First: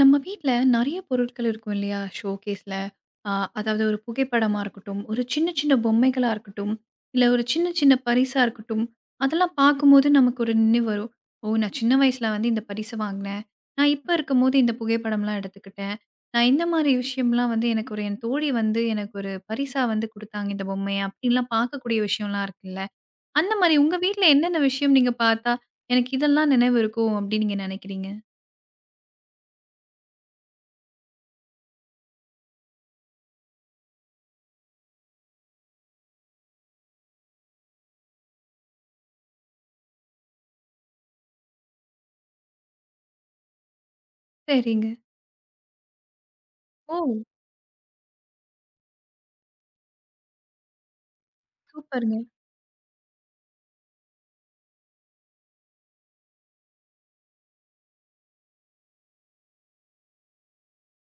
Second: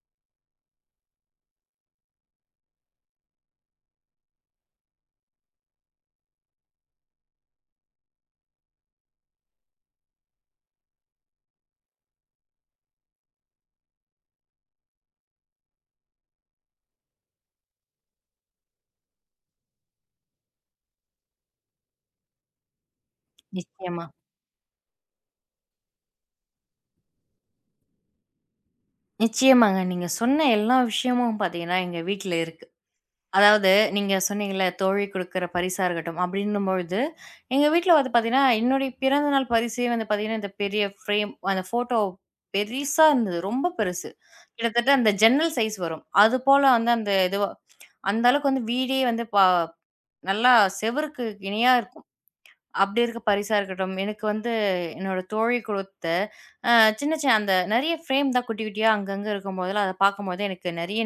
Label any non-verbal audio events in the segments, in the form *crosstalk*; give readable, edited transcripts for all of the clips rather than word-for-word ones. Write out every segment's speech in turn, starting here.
நம்ம வீட்ல நெறைய பொருட்கள் இருக்கும் இல்லையா? ஷோகேஸ்ல. அ அதாவது ஒரு புகைப்படமா இருக்கட்டும், ஒரு சின்ன சின்ன பொம்மைகளா இருக்கட்டும், இல்ல ஒரு சின்ன சின்ன பரிசா இருக்கட்டும், அதெல்லாம் பார்க்கும்போது நமக்கு ஒரு நினைவு வரும். ஓ! நான் சின்ன வயசுல வந்து இந்த பரிசு வாங்கினேன். நான் இப்ப இருக்கும்போது இந்த புகைப்படம்லாம் எடுத்துக்கிட்டேன். நான் இந்த மாரி விஷயம்லாம் வந்து எனக்கு ஒரு என் தோழி வந்து எனக்கு ஒரு பரிசா வந்து குடுத்தாங்க இந்த பொம்மைய அப்டின்லாம் பார்க்கக்கூடிய விஷயம்லாம் இருக்குல்ல. அந்த மாரி உங்க நிச்சயமா. வீட்ல என்னென்ன விஷயம் நீங்க பார்த்தா, எனக்கு இதெல்லாம் நினைவு இருக்கும் அப்டின்னு நீங்க நினைக்கிறீங்க? நிச்சயமாங்க. நீங்க சொன்ன எல்லா விஷயமும் பார்த்தீங்கன்னா, எங்க வீட்ல இருக்கு. அதாவது நீங்க சொன்னீங்கல்ல, தோழி குடுக்குற பரிசா இருக்கட்டும், அப்படின்னும்பொழுது, எங்க வீட்ல வந்து பார்த்தீங்கன்னா, என்னுடைய பிறந்த நாள் பரிசே வந்து பார்த்தீங்கன்னா, இந்த பெரிய ஃப்ரேம் அந்த ஃபோட்டோ பெரிசா இருந்தது. ரொம்ப பெருசு. சரிங்க. கிட்டத்தட்ட அந்த ஜன்னல் சைஸ் வரும். அதுபோல வந்து ஓ! அந்த இதுவ அந்த அளவுக்கு வந்து வீடே வந்து நல்லா செவுருக்கு இணையா இருக்கும். சூப்பருங்க. அப்படி இருக்க பரிசா இருக்கட்டும், எனக்கு வந்து என்னோட தோழி குடுத்த அ சின்ன சின்ன அந்த நெறைய ஃப்ரேம் தான் குட்டி குட்டியா அங்கங்க இருக்கும்போதெல்லாம், அத பார்க்கும்போது எனக்கு நெறைய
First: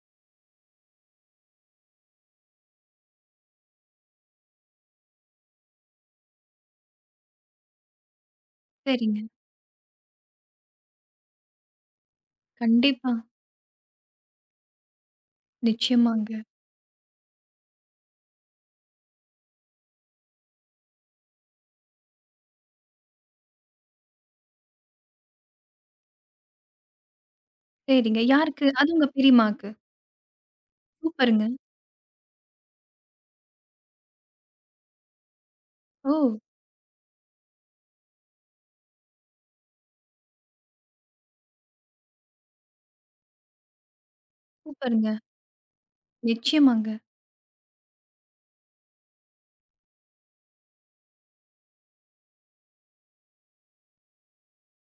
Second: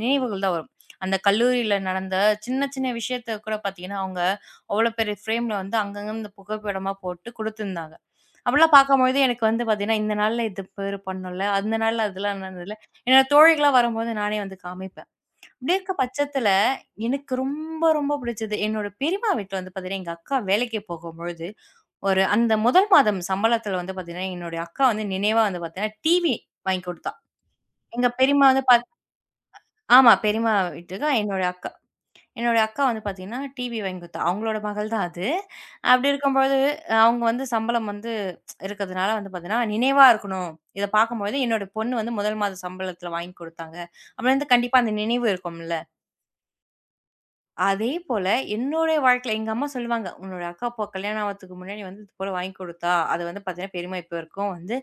நினைவுகள் தான் வரும். அந்த கல்லூரியில நடந்த சின்ன சின்ன விஷயத்த கூட பார்த்தீங்கன்னா, அவங்க அவ்வளோ பெரிய ஃப்ரேம்ல வந்து அங்கங்க இந்த புகைப்படமா போட்டு குடுத்துருந்தாங்க. அப்பலாம் பார்க்கும்போது சரிங்க. எனக்கு வந்து பார்த்தீங்கன்னா, இந்த நாள்ல இது பேர் பண்ணோம்ல, அந்த நாள்ல அதெல்லாம் நடந்ததுல, கண்டிப்பா. என்னோட தோழிகளா வரும்போது நானே வந்து காமிப்பேன். அப்படி இருக்க நிச்சயமாங்க. பட்சத்துல எனக்கு ரொம்ப ரொம்ப பிடிச்சது, என்னோட பெரியம்மா வீட்ல வந்து பார்த்தீங்கன்னா, எங்க அக்கா வேலைக்கு போகும்பொழுது ஒரு அந்த முதல் மாதம் சம்பளத்துல வந்து பாத்தீங்கன்னா, என்னுடைய அக்கா வந்து நினைவா வந்து பாத்தீங்கன்னா, டிவி வாங்கி குடுத்தா. எங்க சரிங்க. பெரியம்மா வந்து யாருக்கு? பாத் அது உங்க பெரியம்மாக்கு. ஆமா. பெரியம்மா வீட்டுக்கு என்னோட சூப்பருங்க. அக்கா. என்னோட அக்கா வந்து பாத்தீங்கன்னா, டிவி வாங்கி குடுத்தா. அவங்களோட மகள் தான் அது. அப்படி ஓ! இருக்கும்போது, அவங்க வந்து சம்பளம் வந்து இருக்கிறதுனால வந்து பாத்தீங்கன்னா, நினைவா இருக்கணும். இத பாக்கும்போது, என்னோட பொண்ணு வந்து முதல் மாத சம்பளத்துல வாங்கி குடுத்தாங்க. அப்ப வந்து கண்டிப்பா அந்த சூப்பருங்க. நினைவு இருக்கும்ல. நிச்சயமாங்க. அதே போல என்னுடைய வாழ்க்கையில எங்க அம்மா சொல்லுவாங்க, "உன்னோட அக்கா போ கல்யாணம் ஆவறதுக்கு முன்னாடி வந்து இது போல வாங்கி குடுத்தா, அது வந்து பார்த்தீங்கன்னா, பெரியம்மா இப்ப வரைக்கும் வந்து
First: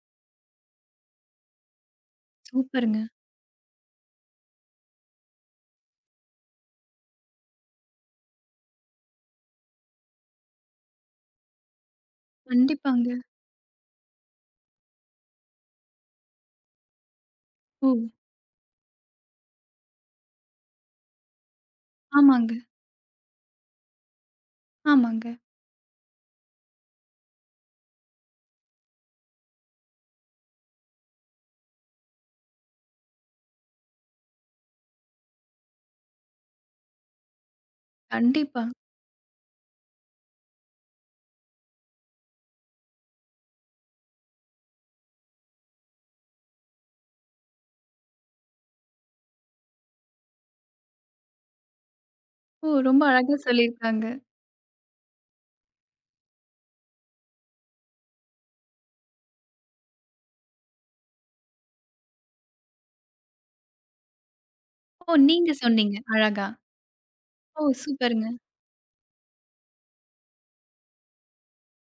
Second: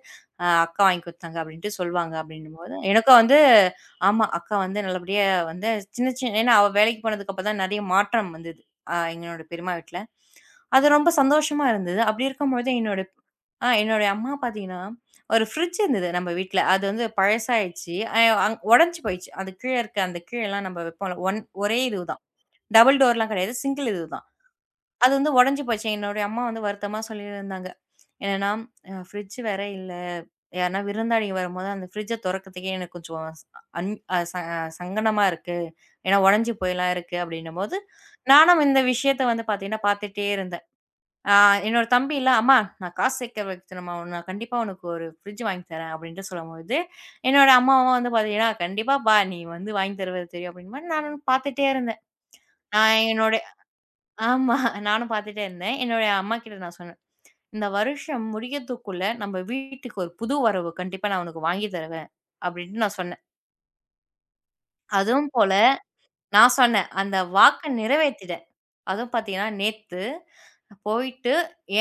அக்கா வாங்கி குடுத்தாங்க" அப்படின்ட்டு சொல்லுவாங்க. அப்படின்னும்போது சூப்பருங்க. எனக்கும் வந்து ஆமா, அக்கா வந்து நல்லபடியா வந்து சின்ன சின்ன ஏன்னா அவ வேலைக்கு போனதுக்கப்புறம் தான் நெறைய மாற்றம் வந்தது. எங்களோட பெரியம்மா வீட்ல. அது ரொம்ப சந்தோஷமா இருந்தது. அப்படி இருக்கும்பொழுது என்னோட கண்டிப்பாங்க. என்னோட அம்மா பார்த்தீங்கன்னா, ஒரு ஃப்ரிட்ஜ் இருந்தது நம்ம வீட்ல. அது வந்து ஓ! பழசாயிடுச்சு. அ அங் உடைஞ்சு போயிடுச்சு. அது கீழ இருக்க அந்த கீழலாம் நம்ம வைப்போம்ல, ஒரே இது தான். ஆமாங்க, டபுள் டோர்லாம் கிடையாது. சிங்கிள் இது தான். அது வந்து ஆமாங்க. உடைஞ்சு போச்சு. என்னுடைய அம்மா வந்து வருத்தமா சொல்லியிருந்தாங்க. என்னன்னா, ஃப்ரிட்ஜ் வேற இல்ல. யாருன்னா விருந்தாளிங்க வரும்போது அந்த ஃப்ரிட்ஜ தொறக்கிறதுக்கே எனக்கு கொஞ்சம் ஸ் அன் அ ச சங்கடமா இருக்கு. ஏன்னா உடைஞ்சு போயலாம் இருக்கு அப்படின்னும்போது, நானும் கண்டிப்பா. இந்த விஷயத்த வந்து பார்த்தீங்கன்னா, பார்த்துட்டே இருந்தேன். ஆ என்னோட தம்பில, "அம்மா நான் காசு சேர்க்க வைக்கணும்மா. நான் கண்டிப்பா உனக்கு ஒரு ஃப்ரிட்ஜ் வாங்கி தரேன்" அப்படின்ட்டு சொல்லும்போது, என்னோட அம்மாவும் வந்து பார்த்தீங்கன்னா, "கண்டிப்பாப்பா நீ வந்து வாங்கி தருவ தெரியும்" அப்படின்ற மாரி நானும் பார்த்துட்டே இருந்தேன். ஓ! ரொம்ப நான் அழகா என்னோட சொல்லியிருக்காங்க. ஆமா. நானும் பாத்துட்டே இருந்தேன். என்னுடைய அம்மாகிட்ட நான் சொன்னேன். "இந்த வருஷம் முடியத்துக்குள்ள நம்ம வீட்டுக்கு ஒரு புது வரவு கண்டிப்பா நான் உனக்கு வாங்கி தருவேன்." அப்படின்னு நான் சொன்னேன். ஓ! அதுவும் நீங்க போல சொன்னீங்க. அழகா. நான் சொன்னேன். அந்த ஓ! வாக்க சூப்பருங்க. நிறைவேத்திட்டேன். அதுவும் பாத்தீங்கன்னா, நேத்து போயிட்டு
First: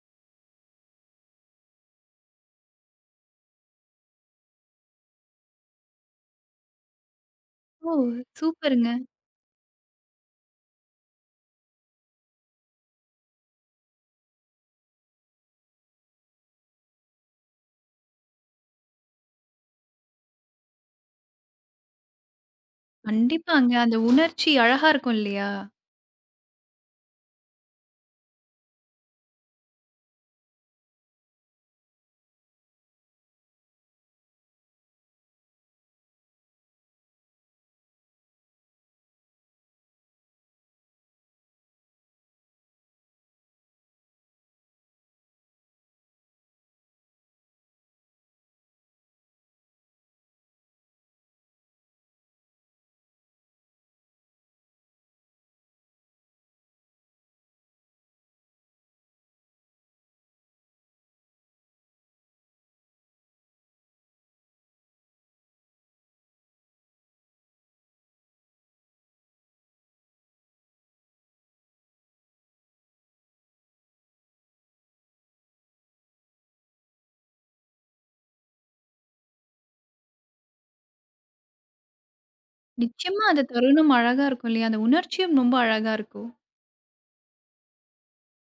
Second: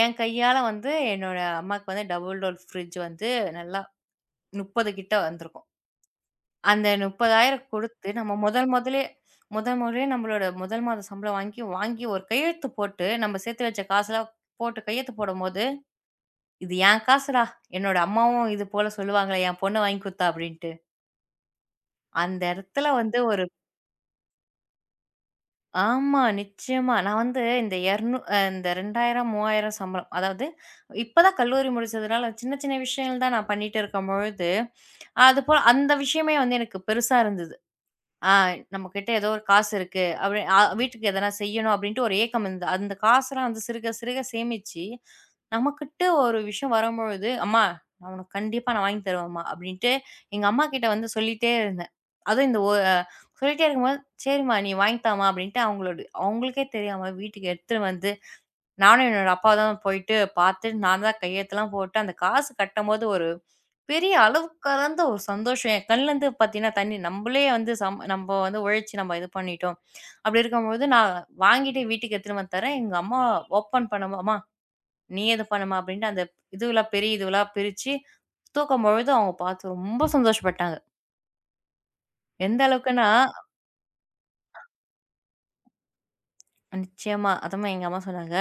என் கையால வந்து என்னோட அம்மாக்கு வந்து டபுள் டோர் ஃப்ரிட்ஜ் வந்து நல்லா 30 கிட்ட வந்திருக்கும். அந்த 30,000 ஓ! குடுத்து நம்ம முதல் சூப்பருங்க. முதலே முதல் முறையா நம்மளோட முதல் மாத சம்பளம் வாங்கி வாங்கி ஒரு கையெழுத்து போட்டு நம்ம சேர்த்து வச்ச காசுலாம் போட்டு கையெழுத்து போடும்போது இது என் காசுடா. என்னோட அம்மாவும் இது போல சொல்லுவாங்களே, என் பொண்ண வாங்கி குடுத்தா அப்டின்ட்டு. அந்த இடத்துல வந்து ஒரு கண்டிப்பாங்க. அந்த உணர்ச்சி அழகா இருக்கும் இல்லையா? ஆமா நிச்சயமா. நான் வந்து இந்த 200 அ இந்த 2000, 3000 சம்பளம். அதாவது இப்ப தான் கல்லூரி முடிச்சதுனால சின்ன சின்ன விஷயங்கள் தான் நான் பண்ணிட்டு இருக்கும்பொழுது, அதுபோல அந்த விஷயமே வந்து எனக்கு பெருசா இருந்தது. ஆ நம்மகிட்ட ஏதோ ஒரு காசு இருக்கு. அப்படி வீட்டுக்கு எதனா செய்யணும் அப்படின்ட்டு ஒரு ஏக்கம் இருந்தது. அந்த காசெல்லாம் வந்து சிறுக சிறுக சேமிச்சு, நமக்கிட்ட ஒரு விஷயம் வரும்பொழுது, "அம்மா நான் உனக்கு கண்டிப்பா வாங்கி தருவேன்ம்மா" அப்படின்ட்டு எங்க அம்மாகிட்ட வந்து சொல்லிட்டே இருந்தேன். அதுவும் இந்த ஒ அ சொல்லிட்டே இருக்கும்போது, "சரிம்மா நீ வாங்கி தாம்மா" அப்படின்ட்டு அவங்களுக்கே தெரியாம வீட்டுக்கு எடுத்துட்டு வந்து நானும் என்னோட அப்பா தான் போயிட்டு பார்த்து, நான் தான் கையெழுத்தெல்லாம் போட்டு, அந்த காசு கட்டம்போது ஒரு பெரிய அளவு கடந்த ஒரு சந்தோஷம். என் கண்லருந்து பார்த்தீங்கன்னா, தண்ணி நம்பளே வந்து நம்ப வந்து உழைச்சு நம்ம இது பண்ணிட்டோம். அப்படி இருக்கும்போது, நான் வாங்கிட்டு வீட்டுக்கு எடுத்துட்டு வந்து தரேன். எங்க அம்மா ஓப்பன் பண்ணும்போது, "அம்மா நீயே இது பண்ணுமா" அப்படின்ட்டு அந்த இதுவெல்லாம் பிரிச்சு தூக்கும்பொழுது, அவங்க பார்த்து ரொம்ப சந்தோஷப்பட்டாங்க. எந்த அளவுக்குன்னா நிச்சயமா அந்த தருணம் அழகா இருக்கும் இல்லையா? அந்த உணர்ச்சியும் ரொம்ப அழகா இருக்கும். நிச்சயமா. அதுமாரி எங்க அம்மா சொன்னாங்க,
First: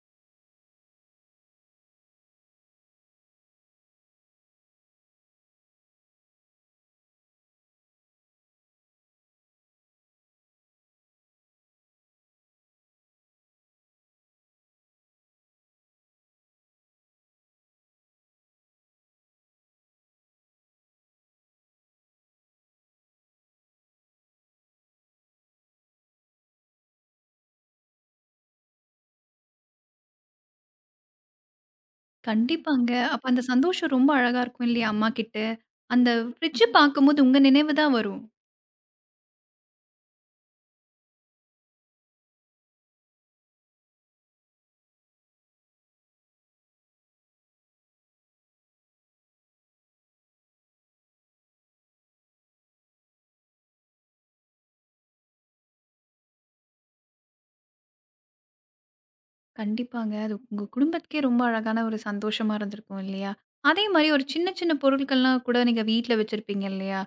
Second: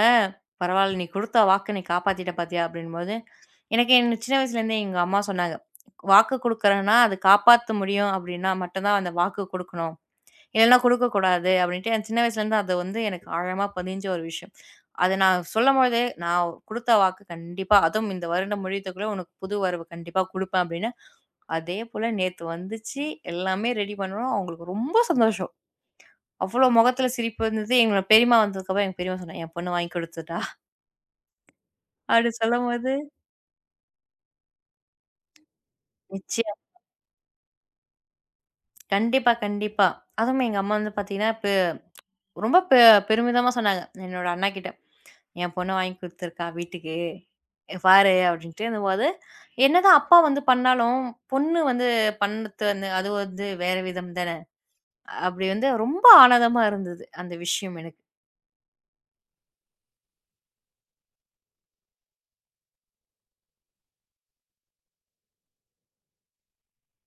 "பரவால்ல நீ குடுத்த வாக்க நீ காப்பாத்திட்ட பார்த்தியா?" அப்படின்னும்போது, எனக்கு என்ன சின்ன வயசுலேருந்தே எங்க அம்மா சொன்னாங்க. "வாக்கு குடுக்குறேன்னா, அது காப்பாத்த முடியும் அப்டின்னா மட்டும் தான் அந்த வாக்கு குடுக்கணும். இல்லன்னா குடுக்கக்கூடாது" அப்டின்ட்டு என் சின்ன வயசுலேருந்து அது வந்து எனக்கு ஆழமா பதிஞ்ச ஒரு விஷயம். அத நான் சொல்லும்பொழுதே, "நான் குடுத்த வாக்கு கண்டிப்பா அதுவும் இந்த வருடம் முடியத்துக்குள்ள உனக்கு புது வரவு கண்டிப்பா குடுப்பேன்" அப்டின்னு அதே போல நேத்து வந்துச்சு. எல்லாமே ரெடி பண்ணோம். அவங்களுக்கு ரொம்ப சந்தோஷம். அவ்ளோ முகத்துல சிரிப்பு இருந்தது. எங்களோட பெரியம்மா வந்ததுக்கப்புறம் எங்க பெரியம்மா சொன்னாங்க, "என் பொண்ணு வாங்கி குடுத்துட்டா" அப்டி கண்டிப்பாங்க. சொல்லும்போது அப்ப அந்த சந்தோஷம் ரொம்ப அழகா இருக்கும் இல்லையா அம்மாகிட்ட? அந்த நிச்சயம். ஃப்ரிட்ஜ் பார்க்கும்போது உங்க நினைவு தான் வரும். கண்டிப்பா, கண்டிப்பா. அதுவும் எங்க அம்மா வந்து பாத்தீங்கன்னா, இப்ப ரொம்ப பெருமிதமா சொன்னாங்க. என்னோட அண்ணாகிட்ட, "என் பொண்ணு வாங்கி குடுத்துருக்கா வீட்டுக்கு. இங்க பாரு" அப்படின்ட்டுன்னும்போது, என்னதான் அப்பா வந்து பண்ணாலும், பொண்ணு வந்து பண்ணது வந்து அது வந்து வேற விதம் தானே. அப்படி வந்து ரொம்ப ஆனந்தமா இருந்தது, அந்த விஷயம் எனக்கு. கண்டிப்பாங்க. அது உங்க குடும்பத்துக்கே ரொம்ப அழகான ஒரு சந்தோஷமா இருந்திருக்கும் இல்லையா? அதே மாரி ஒரு சின்ன சின்ன பொருட்கள்லாம் கூட நீங்க வீட்ல வச்சிருப்பீங்க இல்லையா?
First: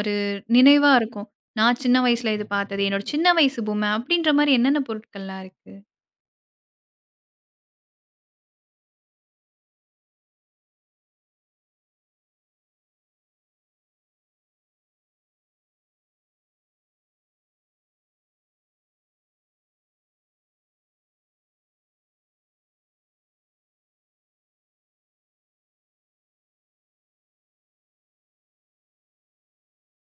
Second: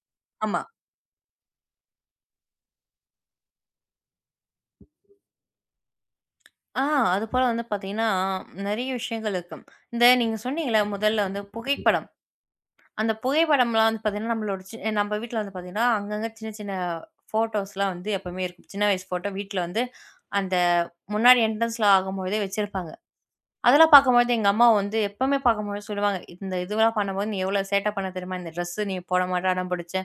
ஒரு ஆமா. நினைவா இருக்கும். நான் சின்ன வயசுல இது பார்த்தது. என்னோட சின்ன வயசு பொம்மை அப்படின்ற மாரி என்னென்ன பொருட்கள்லாம் இருக்கு? ஆ அதுபோல வந்து பாத்தீங்கன்னா, நெறைய விஷயங்கள் இருக்கும். இந்த நீங்க சொன்னீங்கல்ல முதல்ல வந்து புகைப்படம். அந்த புகைப்படம்லாம் வந்து பார்த்தீங்கன்னா, நம்மளோட நம்ம வீட்ல வந்து பார்த்தீங்கன்னா, அங்கங்க சின்ன சின்ன ஃபோட்டோஸ்லாம் வந்து எப்பவுமே இருக்கும். சின்ன வயசு ஃபோட்டோ வீட்ல வந்து அந்த முன்னாடி என்ட்ரன்ஸ்ல ஆகும்போதே வச்சிருப்பாங்க. அதெல்லாம் பார்க்கும்போது எங்க அம்மா வந்து எப்பவுமே பார்க்கும்போது சொல்லுவாங்க, "இந்த இதுவெல்லாம் பண்ணும்போது நீ எவ்வளோ சேட்டை பண்ண தெரியுமா? இந்த ட்ரெஸ்ஸு நீ போட மாட்ட, அடம் பிடிச்ச.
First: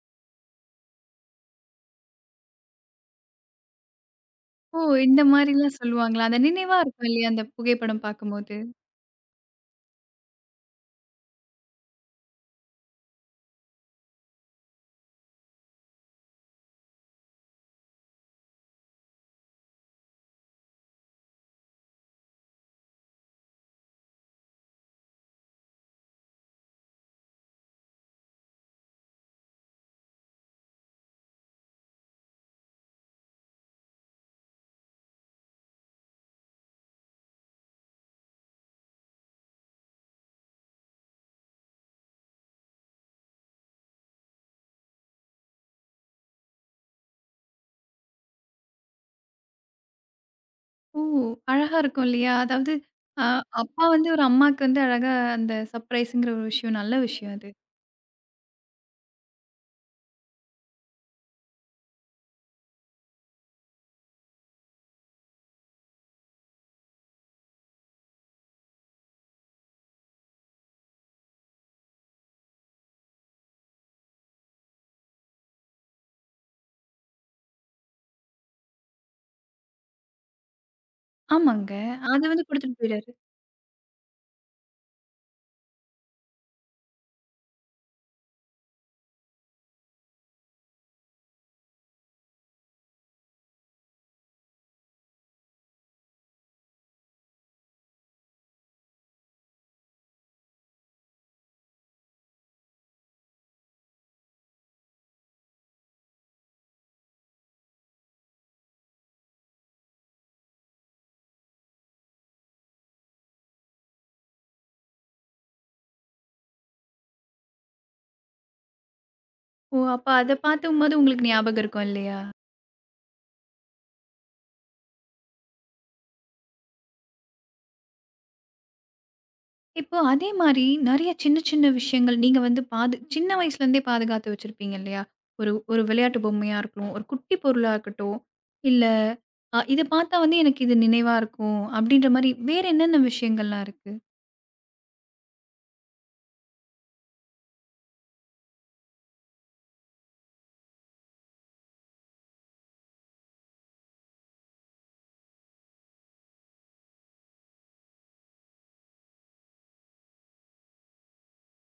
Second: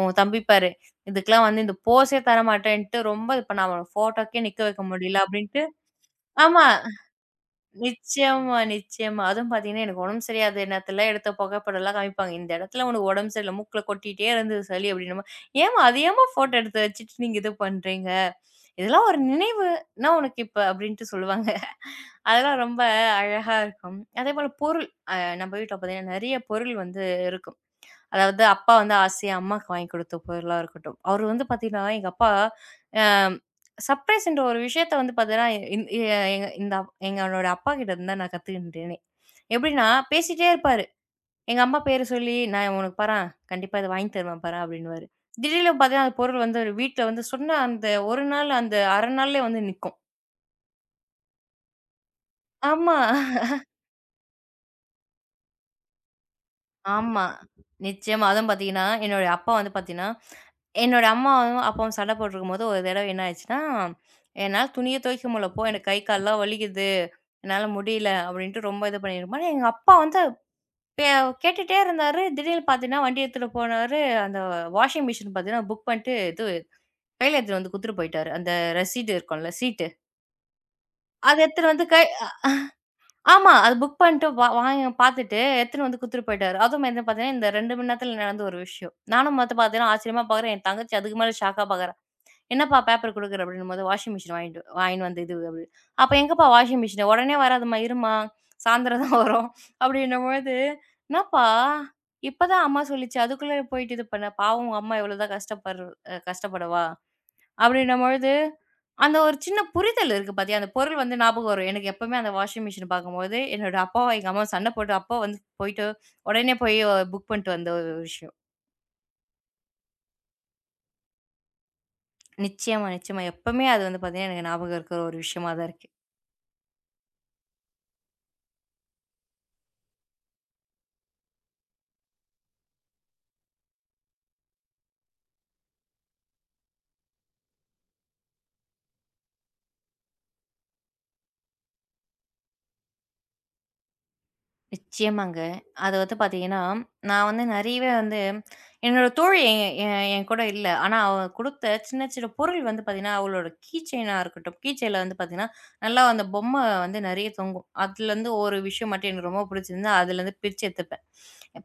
உன் தம்பி பாரு, இதுக்கெல்லாம் வந்து இந்த போஸே தரமாட்டேன்ட்டு ரொம்ப இது பண்ண அவன ஃபோட்டோக்கே நிக்க ஓ! வைக்க இந்த முடியல" அப்படின்ட்டு மாரிலாம் சொல்லுவாங்களா? அந்த ஆமா. நினைவா இருக்கும் இல்லையா? அந்த புகைப்படம் பார்க்கும்போது. நிச்சயமா, நிச்சயமா. அதுவும் பார்த்தீங்கன்னா, எனக்கு உடம்பு சரியாத நேரத்துல எடுத்த புகைப்படம்லாம் காமிப்பாங்க. இந்த இடத்துல உனக்கு உடம்பு சரியில்ல. மூக்குல கொட்டிட்டே இருந்தது சளி அப்படின்னும்போது, "ஏம்மா அது ஏம்மா ஃபோட்டோ எடுத்து வச்சுட்டு நீங்க இது பண்றீங்க? இதெல்லாம் ஒரு நினைவு நான் உனக்கு இப்ப" அப்படின்ட்டு சொல்லுவாங்க. *laughs* அதெல்லாம் ரொம்ப அழகா இருக்கும். அதேபோல பொருள் அ நம்ம வீட்ல பார்த்தீங்கன்னா, நெறைய பொருள் வந்து இருக்கும். அதாவது அப்பா வந்து ஆசையா அம்மாக்கு வாங்கி குடுத்த பொருளா இருக்கட்டும். அவரு வந்து பாத்தீங்கன்னா, எங்க அப்பா அ சர்ப்ரைஸ்ன்ற ஒரு விஷயத்த வந்து பாத்தீங்கன்னா, இந் எ எங்க இந்த எங்களோட அப்பாகிட்ட இருந்து தான் நான் கத்துக்கிட்டேனே. எப்படின்னா, பேசிட்டே இருப்பாரு. எங்க அம்மா பேர சொல்லி, "நான் உனக்கு பாரேன், கண்டிப்பா இத வாங்கி தருவேன் பாரேன்" அப்படின்னுவாரு. திடீர்னு பாத்தீங்கன்னா, அந்த பொருள் வந்து ஒரு வீட்ல வந்து சொன்ன அந்த 1 நாள், அந்த 1/2 நாள்லயே வந்து நிக்கும். ஓ! அழகா இருக்கும் இல்லையா? அதாவது ஆமா. அ அப்பா வந்து ஒரு அம்மாக்கு வந்து அழகா அந்த சர்ப்ரைஸ்ங்கிற ஒரு விஷயம் நல்ல ஆமா. விஷயம் அது. நிச்சயமா. அதுவும் பார்த்தீங்கன்னா, என்னோட அப்பா வந்து பார்த்தீங்கன்னா, என்னோட அம்மாவும், அப்பாவும் சண்டை போட்டுருக்கும்போது ஒரு தடவ என்ன ஆச்சுன்னா, "என்னால துணிய துவைக்க முடியல போ, எனக்கு கை கால்லாம் வலிக்குது. என்னால முடியல." அப்படின்ட்டு ரொம்ப இது பண்ணியிருப்பாரு. எங்க அப்பா வந்து பே கேட்டுட்டே இருந்தாரு. திடீர்னு பார்த்தீங்கன்னா, வண்டி எடுத்துட்டு போனாரு. அந்த வாஷிங் மிஷின் பார்த்தீங்கன்னா புக் பண்ணிட்டு, இது கையில எடுத்துட்டு வந்து குடுத்துட்டு போயிட்டாரு. அந்த ரசீடு இருக்கும்ல, சீட்டு. அத எடுத்துட்டு ஆமாங்க. வந்து கை அத வந்து குடுத்துட்டு போயிறாரு. ஆமா. அது புக் பண்ணிட்டு வா வாங்க பாத்துட்டு எடுத்துன்னு வந்து குடுத்துட்டு போயிட்டாரு. அதுவும் வந்து பாத்தீங்கன்னா, இந்த 2 மணி நேரத்துல நடந்த ஒரு விஷயம். நானும் வந்து பாத்தீங்கன்னா, ஆச்சரியமா பாக்குறேன். என் தங்கச்சி அதுக்கு மேல ஷாக்கா பாக்குறா. "என்னப்பா பேப்பர் குடுக்குற?" அப்படின்னும்போது, "வாஷிங் மிஷின் வாங்கிட்டு வாங்கின்னு வந்து இது" அப்படி. "அப்ப எங்கப்பா வாஷிங் மிஷின்?" "உடனே வராதும்மா, இரும்மா. சாயந்தரம் தான் வரும்." அப்படின்னும்பொழுது, "என்னப்பா, இப்பதான் அம்மா சொல்லிச்சு. அதுக்குள்ள போயிட்டு இது பண்ண? பாவம் உங்க அம்மா எவ்வளவுதான் கஷ்டப்பட்ற கஷ்டப்படவா?" அப்படின்னும்பொழுது அந்த ஒரு சின்ன புரிதல் இருக்கு பாத்தியா? அந்த பொருள் வந்து ஞாபகம் வரும். எனக்கு எப்பவுமே அந்த வாஷிங் மிஷின் பார்க்கும்போது, என்னோட அப்பாவும் எங்க அம்மாவும் சண்டை போட்டு, அப்பா வந்து போயிட்டு உடனே போய் புக் பண்ணிட்டு வந்த ஒரு விஷயம். ஓ! அப்ப அத பார்க்கும்போது உங்களுக்கு ஞாபகம் இருக்கும் இல்லையா? நிச்சயமா, நிச்சயமா. எப்பவுமே அது வந்து பாத்தீங்கன்னா, எனக்கு ஞாபகம் இருக்கிற ஒரு விஷயமா தான் இருக்கு. இப்போ அதே மாரி நெறைய சின்ன சின்ன விஷயங்கள் நீங்க வந்து பாது சின்ன வயசுலேருந்தே பாதுகாத்து வச்சிருப்பீங்க இல்லையா? ஒரு ஒரு விளையாட்டு பொம்மையா இருக்கட்டும், ஒரு குட்டி பொருளா இருக்கட்டும், இல்ல இத பார்த்தா வந்து எனக்கு இது நினைவா இருக்கும் அப்படின்ற மாரி வேற என்னென்ன விஷயங்கள்லாம் இருக்கு? நிச்சயமாங்க. அது வந்து பாத்தீங்கன்னா, நான் வந்து நெறையவே வந்து என்னோட தோழி எ என் என் கூட இல்ல. ஆனா, அவ குடுத்த சின்ன சின்ன பொருள் வந்து பாத்தீங்கன்னா, அவளோட கீ செயினா இருக்கட்டும், கீ செயின்ல வந்து பாத்தீங்கன்னா, நல்லா அந்த பொம்மை வந்து நெறைய தொங்கும். அதுலருந்து ஒரு விஷயம் மட்டும் எனக்கு ரொம்ப புடிச்சிருந்தது. அதுலருந்து பிரிச்சு எடுத்துப்பேன்.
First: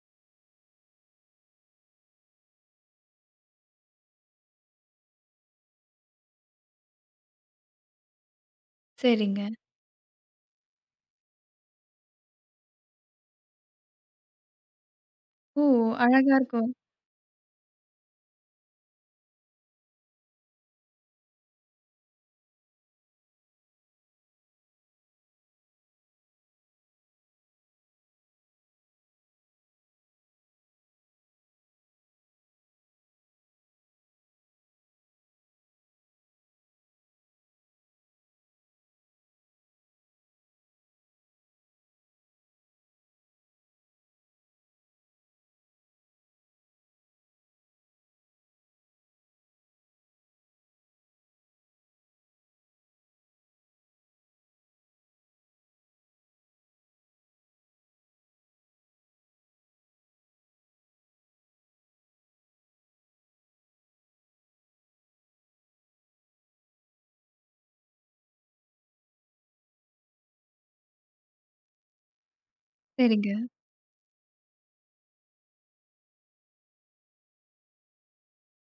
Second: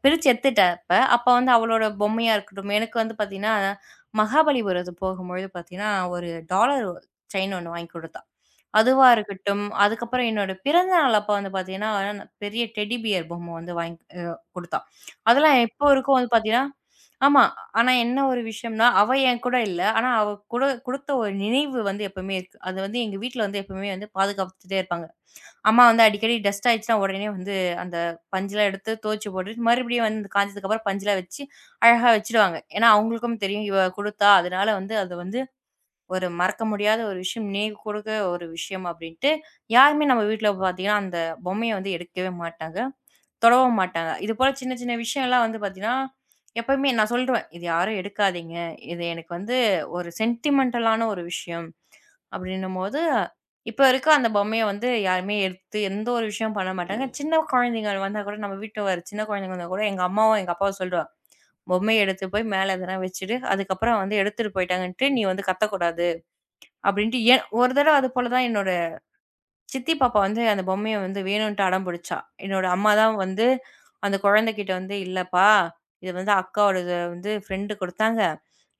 பிரிச்சு எடுத்துட்டேன் அப்ப. அப்ப வந்து அவளோட பொம்மையா இருக்கட்டும், எனக்கு வந்து பார்த்தீங்கன்னா, மகாபலிபுரத்துக்கு போகும்பொழுது பார்த்தீங்கன்னா, ஒரு டாலர் செயின் ஒண்ணு வாங்கி குடுத்தா. அதுவா சரிங்க. இருக்கட்டும், அதுக்கப்புறம் என்னோட பிறந்த நாள் அப்ப வந்து பார்த்தீங்கன்னா, பெரிய டெடி பியர் பொம்மை வந்து வாங்கி குடுத்தா. அதெல்லாம் ஓ! இப்போ வரைக்கும் வந்து அழகா பார்த்தீங்கன்னா இருக்கும். ஆமா. ஆனா என்ன ஒரு விஷயம்னா, அவ என் கூட இல்ல. ஆனா அவ கூட குடுத்த ஒரு நினைவு வந்து எப்பவுமே இருக்கு. அது வந்து எங்க வீட்ல வந்து எப்பவுமே வந்து பாதுகாத்துட்டே இருப்பாங்க. அம்மா வந்து அடிக்கடி டஸ்ட் ஆயிடுச்சுன்னா, உடனே வந்து அந்த பஞ்செல்லாம் எடுத்து துவச்சு போட்டுட்டு, மறுபடியும் வந்து காஞ்சதுக்கப்புறம் பஞ்செல்லாம் வச்சு, அழகா வச்சுடுவாங்க. ஏன்னா அவங்களுக்கும் தெரியும், இவ குடுத்தா. அதனால வந்து அது வந்து ஒரு மறக்க முடியாத ஒரு விஷயம், நினைவு கூர்ந்த ஒரு விஷயம் அப்படின்ட்டு, யாருமே நம்ம வீட்ல பாத்தீங்கன்னா, அந்த பொம்மைய வந்து எடுக்கவே மாட்டாங்க. தொடவ மாட்டாங்க. இது போல சின்ன சின்ன விஷயம்லாம் வந்து பார்த்தீங்கன்னா, எப்பவுமே நான் சொல்ருவேன். "இது யாரும் எடுக்காதீங்க. இது எனக்கு வந்து ஒரு சென்டிமென்டலான ஒரு விஷயம்." அப்படின்னும்போது, இப்ப இருக்க அந்த பொம்மைய வந்து யாருமே எடுத்து எந்த ஒரு விஷயம் பண்ண மாட்டாங்க. சின்ன குழந்தைகள் வந்தா கூட நம்ம வீட்ல ஒரு சின்ன குழந்தைங்க வந்தா கூட எங்க அம்மாவும், எங்க அப்பாவும் சொல்ருவாங்க. "பொம்மைய எடுத்து போய் மேல எதனா வச்சுடு. அதுக்கப்புறம் வந்து எடுத்துட்டு போயிட்டாங்கன்ட்டு நீ வந்து கத்தக்கூடாது." அப்படின்ட்டு ஏன் ஒரு தடவ அது போல தான் என்னோட சித்தி பாப்பா வந்து அந்த பொம்மைய வந்து வேணுன்ட்டு அடம் பிடிச்சா. என்னோட அம்மா தான் சரிங்க. வந்து அந்த குழந்தைகிட்ட வந்து, "இல்லப்பா, இது வந்து அக்காவோடது வந்து ஃப்ரெண்டு குடுத்தாங்க.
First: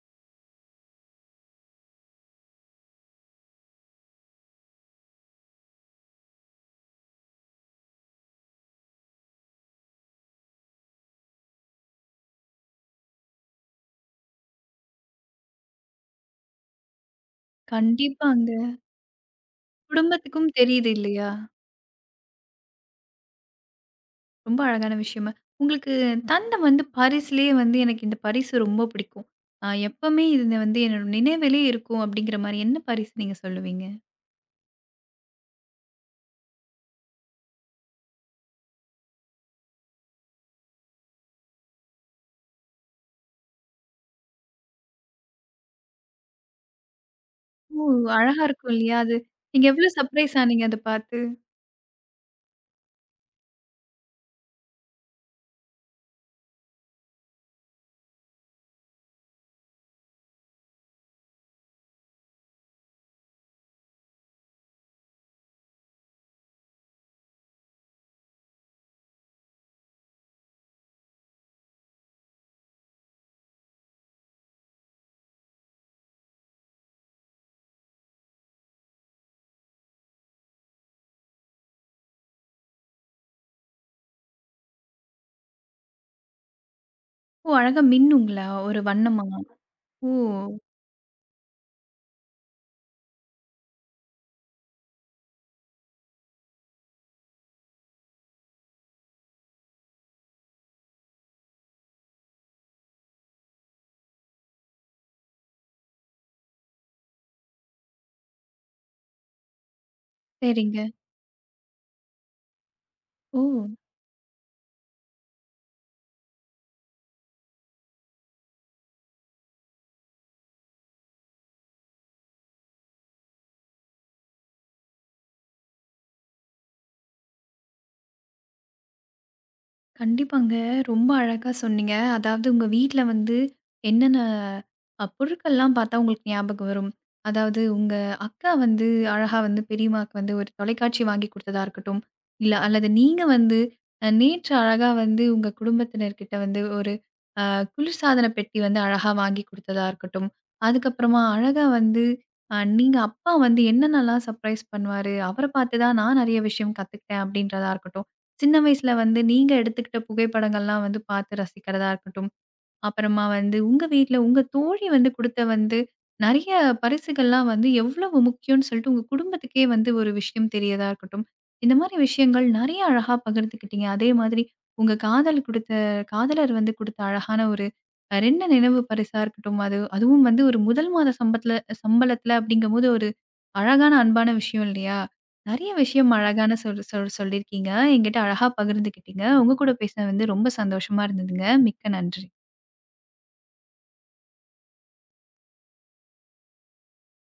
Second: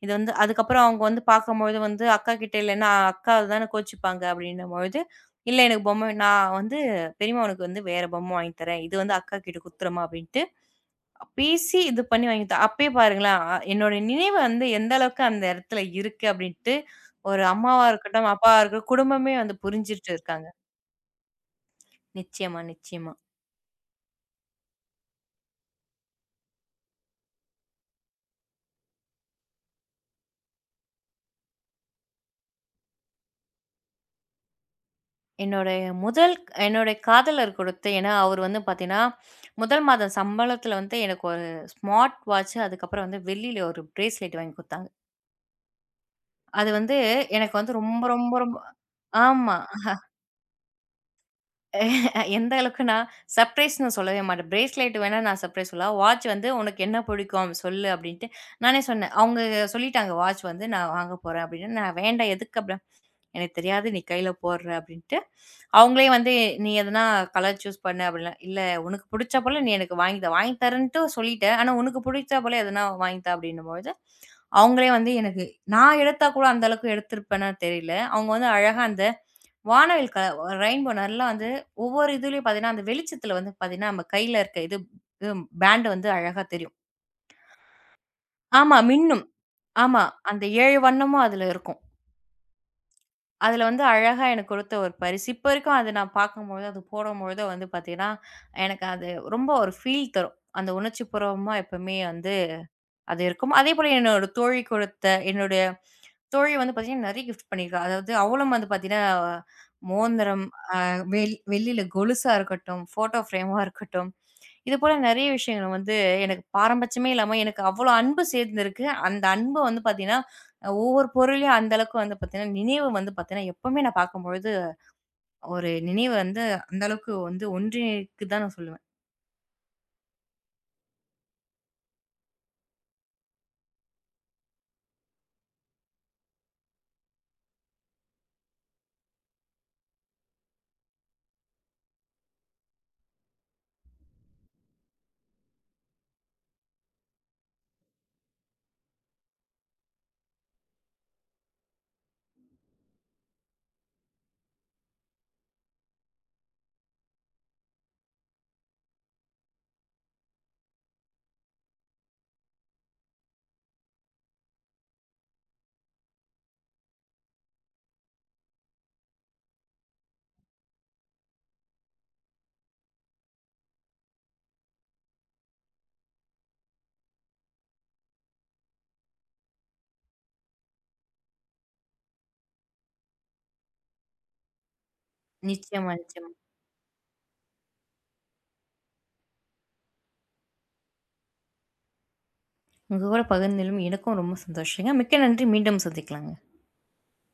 இது வந்து" அதுக்கப்புறம் அவங்க வந்து பார்க்கும்பொழுது வந்து அக்கா கிட்ட இல்லன்னா, அக்காவ தானே கோச்சுப்பாங்க அப்படின்னும்பொழுது, "இல்ல எனக்கு பொம்மை நான் வந்து பெரியம்மா உனக்கு வந்து வேற பொம்மை வாங்கி தரேன். இது வந்து அக்கா கிட்ட குடுத்துரும்மா" அப்படின்ட்டு பேசி இது பண்ணி வாங்கி தா அப்பயே பாருங்களேன், என்னோட நினைவு வந்து எந்த அளவுக்கு அந்த இடத்துல இருக்கு அப்படின்ட்டு, ஒரு அம்மாவா இருக்கட்டும், கண்டிப்பாங்க. அப்பாவா இருக்கட்டும் குடும்பமே வந்து புரிஞ்சுட்டு இருக்காங்க. குடும்பத்துக்கும் தெரியுது இல்லையா? நிச்சயமா, நிச்சயமா. ரொம்ப அழகான விஷயமா. உங்களுக்கு ம். தந்த வந்து பரிசுலயே வந்து எனக்கு இந்த பரிசு ரொம்ப பிடிக்கும். எப்பமே இது வந்து என்னோட நினைவிலே இருக்கும் அப்படிங்கிற மாரி என்ன பரிசு நீங்க சொல்லுவீங்க? என்னோடைய முதல் என்னோட காதலர் கொடுத்து ஏன்னா அவரு வந்து பார்த்தீங்கன்னா, முதல் மாதம் சம்பளத்துல வந்து எனக்கு ஒரு ஸ்மார்ட் வாட்ச், அதுக்கப்புறம் வந்து வெள்ளியில ஒரு பிரேஸ்லெட் வாங்கி குடுத்தாங்க. அது வந்து எனக்கு வந்து ஓ! ரொம்ப, ரொம்ப, அழகா ரொம்ப இருக்கும் இல்லையா? அது ஆமா. நீங்க எவ்வளோ சர்ப்ரைஸ் ஆனீங்க அத பார்த்து? *laughs* எந்த அளவுக்குன்னா, சர்ப்ரைஸ்ன்னு சொல்லவே மாட்டேன். பிரேஸ்லெட் வேணா நான் சர்ப்ரைஸ் சொல்லலாம். வாட்ச் வந்து "உனக்கு என்ன பிடிக்கும்? சொல்லு" அப்படின்ட்டு நானே சொன்னேன். அவங்க சொல்லிட்டாங்க, "வாட்ச் வந்து நான் வாங்க போறேன்" அப்படின்னு. நான் "வேண்டாம் எதுக்கு?" "எனக்கு தெரியாது. நீ கையில போடுற" அப்படின்ட்டு. அவங்களே வந்து, "நீ எதனா கலர் சூஸ் பண்ணு" அப்படிலாம். "இல்ல உனக்கு புடிச்சா போல நீ எனக்கு வாங்கி தா. வாங்கி தரேன்ட்டு சொல்லிட்டேன். ஆனா உனக்கு புடிச்சா போல எதனா வாங்கி தா" அப்படின்னும்பொழுது, அவங்களே வந்து எனக்கு நான் எடுத்தா கூட அந்த அளவுக்கு எடுத்திருப்பேனா தெரியல. அவங்க வந்து அழகா அந்த வானவில் கலர் ரெயின்போ நல்லா வந்து ஒவ்வொரு இதுலயும் பார்த்தீங்கன்னா, அந்த வெளிச்சத்துல வந்து பார்த்தீங்கன்னா, நம்ம கையில இருக்க இது இது பேண்ட் வந்து அழகா தெரியும். ஓ! அழகா மின்னுங்களா? ஆமா ஒரு மின்னும். வண்ணமா? ஆமா. ஓ! அந்த 7 வண்ணமும் அதுல இருக்கும். அதில வந்து அழகா எனக்கு கொடுத்த ஒரு பரிசு. இப்ப வரைக்கும் அது நான் பார்க்கும்பொழுது, அது போடும்பொழுது வந்து பார்த்தீங்கன்னா, எனக்கு அது ரொம்ப ஒரு ஃபீல் தரும். அந்த உணர்ச்சிப்பூர்வமா எப்பவுமே வந்து அது இருக்கும். அதேபோல என்னோட தோழி கொடுத்த என்னுடைய தோழி வந்து பார்த்தீங்கன்னா, நிறைய கிஃப்ட் பண்ணியிருக்கா. அதாவது அவளும் வந்து பார்த்தீங்கன்னா, மோதிரம், அ சரிங்க. வெள் வெள்ளியில கொலுசா இருக்கட்டும், ஃபோட்டோ ஓ! ஃப்ரேமா இருக்கட்டும், இதுபோல நிறைய விஷயங்கள் வந்து எனக்கு பாரபட்சமே இல்லாம எனக்கு அவ்வளோ அன்பு சேர்ந்திருக்கு. அந்த அன்பு வந்து பார்த்தீங்கன்னா, ஒவ்வொரு பொருளையும் அந்த அளவுக்கு வந்து பார்த்தீங்கன்னா, நினைவு வந்து பார்த்தீங்கன்னா, எப்பவுமே நான் பார்க்கும்பொழுது ஒரு நினைவு வந்து அந்த அளவுக்கு வந்து ஒன்றிணைக்குதுதான் நான் சொல்லுவேன். கண்டிப்பாங்க. ரொம்ப அழகா சொன்னீங்க. அதாவது உங்க வீட்ல வந்து என்னென்ன பொருட்கள்லாம் பார்த்தா உங்களுக்கு ஞாபகம் வரும்? அதாவது உங்க அக்கா வந்து அழகா வந்து பெரியம்மாக்கு வந்து ஒரு தொலைக்காட்சி வாங்கி குடுத்ததா இருக்கட்டும், இல்ல அல்லது நீங்க வந்து நேற்று அழகா வந்து உங்க குடும்பத்தினர்கிட்ட வந்து ஒரு குளிர்சாதன பெட்டி வந்து அழகா வாங்கி குடுத்ததா இருக்கட்டும். அதுக்கப்புறமா அழகா வந்து நீங்க அப்பா வந்து என்னென்னலாம் சர்ப்ரைஸ் பண்ணுவாரு, அவர பார்த்து தான் நான் நெறைய விஷயம் கத்துக்கிட்டேன் அப்படின்றதா இருக்கட்டும். சின்ன வயசுல வந்து நீங்க எடுத்துக்கிட்ட புகைப்படங்கள்லாம் வந்து பார்த்து ரசிக்கிறதா இருக்கட்டும். அப்புறமா வந்து உங்க வீட்ல உங்க தோழி வந்து குடுத்த வந்து நெறைய பரிசுகள்லாம் வந்து எவ்வளவு முக்கியம்னு சொல்லிட்டு உங்க குடும்பத்துக்கே வந்து ஒரு விஷயம் தெரியதா இருக்கட்டும். இந்த மாரி விஷயங்கள் நெறைய அழகா பகிர்ந்துக்கிட்டீங்க. அதே மாதிரி உங்க காதல் குடுத்த காதலர் வந்து குடுத்த அழகான ஒரு 2 நினைவு பரிசா இருக்கட்டும். அது அதுவும் வந்து ஒரு முதல் மாத சம்பளத்துல அப்படிங்கும்போது ஒரு அழகான அன்பான விஷயம் இல்லையா? நெறைய நிச்சயமா, விஷயம் நிச்சயமா. அழகான சொல் சொல் சொல்லியிருக்கீங்க. என்கிட்ட அழகா பகிர்ந்துக்கிட்டீங்க. உங்க கூட பேசினது வந்து ரொம்ப சந்தோஷமா இருந்ததுங்க. மிக்க நன்றி. உங்க கூட பகிர்ந்ததிலும் எனக்கும் ரொம்ப சந்தோஷங்க. மிக்க நன்றி. மீண்டும் சந்திக்கலாங்க.